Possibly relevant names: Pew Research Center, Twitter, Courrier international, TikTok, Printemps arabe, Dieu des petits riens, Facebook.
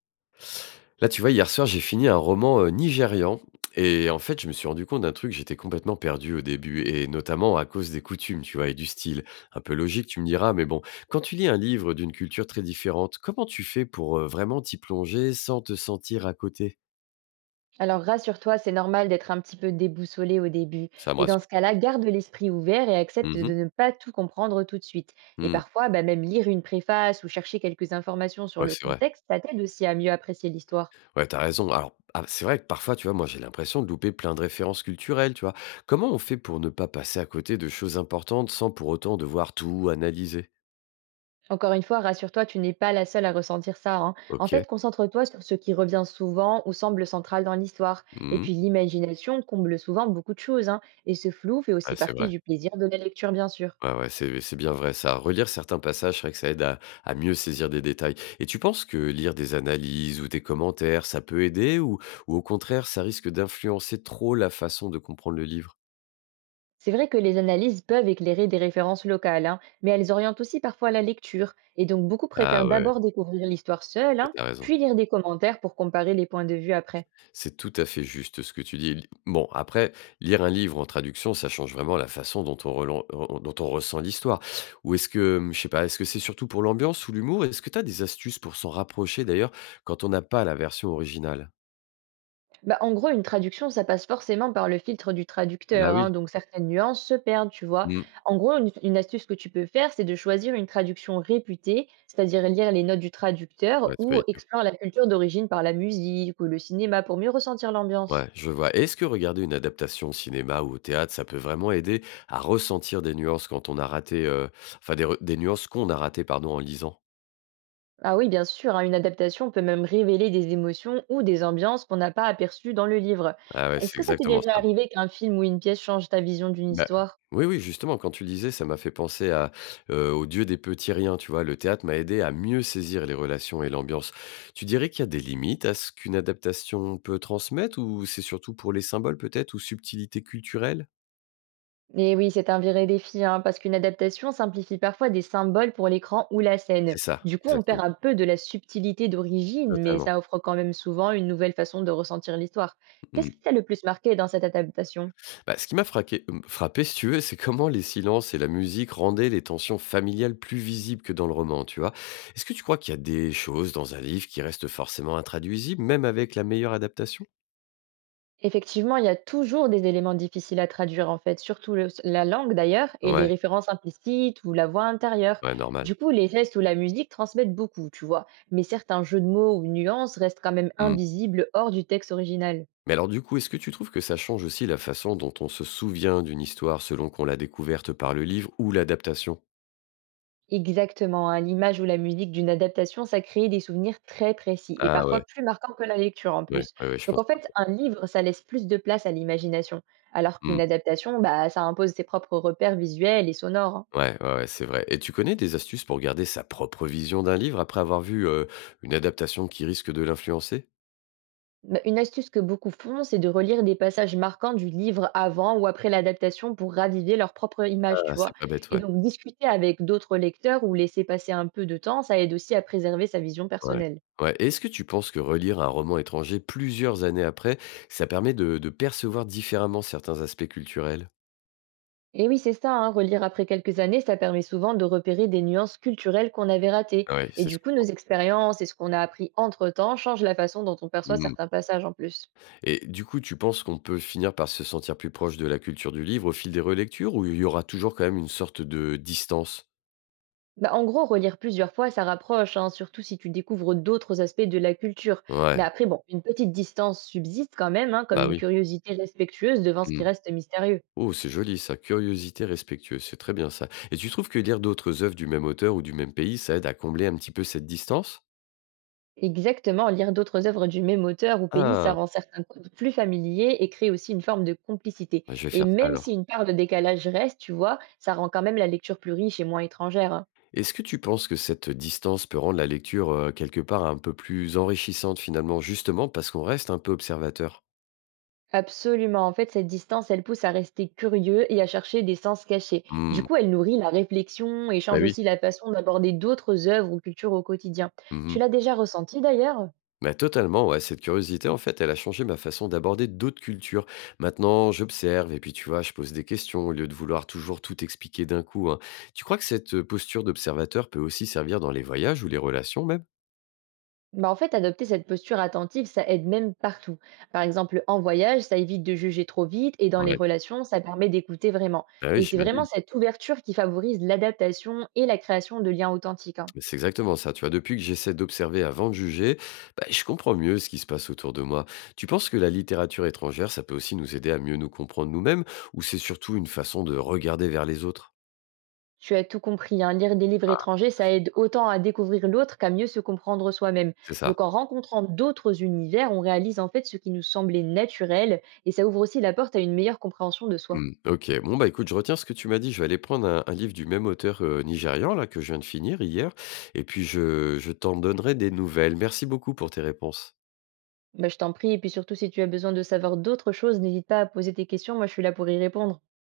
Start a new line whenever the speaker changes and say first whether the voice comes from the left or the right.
left: Là, tu vois, hier soir, j'ai fini un roman nigérian. Et en fait, je me suis rendu compte d'un truc, j'étais complètement perdu au début, et notamment à cause des coutumes, tu vois, et du style. Un peu logique, tu me diras, mais bon, quand tu lis un livre d'une culture très différente, comment tu fais pour vraiment t'y plonger sans te sentir à côté?
right: Alors rassure-toi, c'est normal d'être un petit peu déboussolé au début.
left: Ça me
right: Et dans
left: rassure.
right: ce cas-là, garde l'esprit ouvert et accepte
left: Mhm.
right: de ne pas tout comprendre tout de suite. Et
left: Mm.
right: parfois, bah, même lire une préface ou chercher quelques informations sur
left: Ouais,
right: le
left: c'est vrai.
right: contexte, ça t'aide aussi à mieux apprécier l'histoire.
left: Ouais, t'as raison. Alors, ah, c'est vrai que parfois, tu vois, moi, j'ai l'impression de louper plein de références culturelles, tu vois. Comment on fait pour ne pas passer à côté de choses importantes sans pour autant devoir tout analyser?
right: Encore une fois, rassure-toi, tu n'es pas la seule à ressentir ça, hein. En
left: Ok.
right: fait, concentre-toi sur ce qui revient souvent ou semble central dans l'histoire. Et
left: Mhm.
right: puis l'imagination comble souvent beaucoup de choses, hein. Et ce flou fait aussi
left: Ouais, c'est
right: partie
left: vrai.
right: du plaisir de la lecture, bien sûr.
left: Ouais, ouais, c'est bien vrai ça. Relire certains passages, c'est vrai que ça aide à mieux saisir des détails. Et tu penses que lire des analyses ou des commentaires, ça peut aider ou au contraire, ça risque d'influencer trop la façon de comprendre le livre?
right: C'est vrai que les analyses peuvent éclairer des références locales, hein, mais elles orientent aussi parfois la lecture, et donc beaucoup préfèrent
left: Ah ouais,
right: d'abord découvrir l'histoire seule,
left: ouais,
right: hein,
left: t'as raison.
right: puis lire des commentaires pour comparer les points de vue après.
left: C'est tout à fait juste ce que tu dis. Bon, après, lire un livre en traduction, ça change vraiment la façon dont on, dont on ressent l'histoire. Ou est-ce que, je sais pas, est-ce que c'est surtout pour l'ambiance ou l'humour? Est-ce que t'as des astuces pour s'en rapprocher d'ailleurs quand on n'a pas la version originale?
right: Bah, en gros, une traduction, ça passe forcément par le filtre du
left: Bah
right: traducteur, hein,
left: oui.
right: donc certaines nuances se perdent, tu vois.
left: Mm.
right: En gros, une astuce que tu peux faire, c'est de choisir une traduction réputée, c'est-à-dire lire les notes du traducteur
left: Ouais, c'est pas
right: ou
left: idiot.
right: explorer la culture d'origine par la musique ou le cinéma pour mieux ressentir l'ambiance.
left: Ouais, je vois. Et est-ce que regarder une adaptation au cinéma ou au théâtre, ça peut vraiment aider à ressentir des nuances quand on a raté, des nuances qu'on a ratées, pardon, en lisant?
right: Ah oui, bien sûr, hein, une adaptation peut même révéler des émotions ou des ambiances qu'on n'a pas aperçues dans le livre.
left: Ah ouais,
right: Est-ce
left: c'est
right: que ça t'est
left: exactement
right: déjà
left: ça.
right: arrivé qu'un film ou une pièce change ta vision d'une
left: Bah,
right: histoire?
left: oui, oui, justement, quand tu le disais, ça m'a fait penser à, au Dieu des petits riens, tu vois? Le théâtre m'a aidé à mieux saisir les relations et l'ambiance. Tu dirais qu'il y a des limites à ce qu'une adaptation peut transmettre ou c'est surtout pour les symboles peut-être ou subtilités culturelles?
right: Eh oui, c'est un vrai défi, hein, parce qu'une adaptation simplifie parfois des symboles pour l'écran ou la scène.
left: C'est ça,
right: Du coup, on perd
left: exactement,
right: un peu de la subtilité d'origine, mais
left: totalement.
right: ça offre quand même souvent une nouvelle façon de ressentir l'histoire. Qu'est-ce
left: Mmh.
right: qui t'a le plus marqué dans cette adaptation?
left: Bah, ce qui m'a frappé, si tu veux, c'est comment les silences et la musique rendaient les tensions familiales plus visibles que dans le roman, tu vois? Est-ce que tu crois qu'il y a des choses dans un livre qui restent forcément intraduisibles, même avec la meilleure adaptation?
right: Effectivement, il y a toujours des éléments difficiles à traduire en fait, surtout la langue d'ailleurs et les
left: Ouais,
right: références implicites ou la voix intérieure.
left: ouais,
right: Du
left: normal.
right: coup, les gestes ou la musique transmettent beaucoup, tu vois, mais certains jeux de mots ou nuances restent quand même
left: Mmh.
right: invisibles hors du texte original.
left: Mais alors du coup, est-ce que tu trouves que ça change aussi la façon dont on se souvient d'une histoire selon qu'on l'a découverte par le livre ou l'adaptation?
right: Exactement, hein, l'image ou la musique d'une adaptation, ça crée des souvenirs très précis et
left: Ah
right: parfois
left: ouais,
right: plus marquants que la lecture en
left: ouais,
right: plus.
left: ouais, ouais, je
right: Donc
left: pense
right: en
left: pas.
right: fait, un livre, ça laisse plus de place à l'imagination, alors qu'une
left: Mmh.
right: adaptation, bah, ça impose ses propres repères visuels et sonores, hein.
left: Ouais, ouais, ouais, c'est vrai. Et tu connais des astuces pour garder sa propre vision d'un livre après avoir vu, une adaptation qui risque de l'influencer?
right: Bah, une astuce que beaucoup font, c'est de relire des passages marquants du livre avant ou après l'adaptation pour raviver leur propre image, tu
left: Ah,
right: vois.
left: c'est pas bête,
right: Et
left: ouais.
right: donc, discuter avec d'autres lecteurs ou laisser passer un peu de temps, ça aide aussi à préserver sa vision
left: Ouais.
right: personnelle.
left: Ouais. Est-ce que tu penses que relire un roman étranger plusieurs années après, ça permet de percevoir différemment certains aspects culturels?
right: Et oui, c'est ça, hein, relire après quelques années, ça permet souvent de repérer des nuances culturelles qu'on avait ratées.
left: Ouais,
right: Et
left: c'est
right: du
left: ce que
right: coup,
left: je
right: nos
left: pense.
right: expériences et ce qu'on a appris entre-temps changent la façon dont on perçoit
left: Mmh,
right: certains passages en plus.
left: et du coup, tu penses qu'on peut finir par se sentir plus proche de la culture du livre au fil des relectures ou il y aura toujours quand même une sorte de distance?
right: Bah, en gros, relire plusieurs fois, ça rapproche, hein, surtout si tu découvres d'autres aspects de la culture. Mais
left: Ouais,
right: après, bon, une petite distance subsiste quand même, hein, comme
left: bah,
right: une
left: oui.
right: curiosité respectueuse devant ce qui
left: Mmh.
right: reste mystérieux.
left: Oh, c'est joli ça, curiosité respectueuse, c'est très bien ça, et tu trouves que lire d'autres œuvres du même auteur ou du même pays, ça aide à combler un petit peu cette distance?
right: Exactement, lire d'autres œuvres du même auteur ou pays, ça
left: Ah!
right: rend certains codes plus familiers et crée aussi une forme de complicité.
left: Bah, je vais
right: Et
left: faire ça
right: même si
left: alors.
right: une part de décalage reste, tu vois, ça rend quand même la lecture plus riche et moins étrangère, hein.
left: Est-ce que tu penses que cette distance peut rendre la lecture, quelque part un peu plus enrichissante finalement, justement parce qu'on reste un peu observateur?
right: Absolument. En fait, cette distance, elle pousse à rester curieux et à chercher des sens cachés. Du
left: Mmh,
right: coup, elle nourrit la réflexion et
left: bah,
right: change
left: oui.
right: aussi la façon d'aborder d'autres œuvres ou cultures au quotidien. Tu
left: Mmh.
right: l'as déjà ressenti d'ailleurs?
left: Bah, totalement, ouais, cette curiosité en fait, elle a changé ma façon d'aborder d'autres cultures. Maintenant, j'observe et puis tu vois, je pose des questions au lieu de vouloir toujours tout expliquer d'un coup, hein. Tu crois que cette posture d'observateur peut aussi servir dans les voyages ou les relations même?
right: Bah, en fait, adopter cette posture attentive, ça aide même partout. Par exemple, en voyage, ça évite de juger trop vite et dans les
left: Ouais,
right: relations, ça permet d'écouter vraiment.
left: bah, oui,
right: Et c'est vraiment
left: j'imagine.
right: cette ouverture qui favorise l'adaptation et la création de liens authentiques, hein.
left: Mais c'est exactement ça, tu vois. Depuis que j'essaie d'observer avant de juger, bah, je comprends mieux ce qui se passe autour de moi. Tu penses que la littérature étrangère, ça peut aussi nous aider à mieux nous comprendre nous-mêmes, ou c'est surtout une façon de regarder vers les autres?
right: Tu as tout compris, hein, lire des livres étrangers, ça aide autant à découvrir l'autre qu'à mieux se comprendre soi-même.
left: C'est ça.
right: Donc en rencontrant d'autres univers, on réalise en fait ce qui nous semblait naturel et ça ouvre aussi la porte à une meilleure compréhension de soi.
left: Hmm, ok. Bon, bah écoute, je retiens ce que tu m'as dit. Je vais aller prendre un livre du même auteur nigérian, là, que je viens de finir hier, et puis je t'en donnerai des nouvelles. Merci beaucoup pour tes réponses.
right: Bah, je t'en prie, et puis surtout si tu as besoin de savoir d'autres choses, n'hésite pas à poser tes questions, moi je suis là pour y répondre.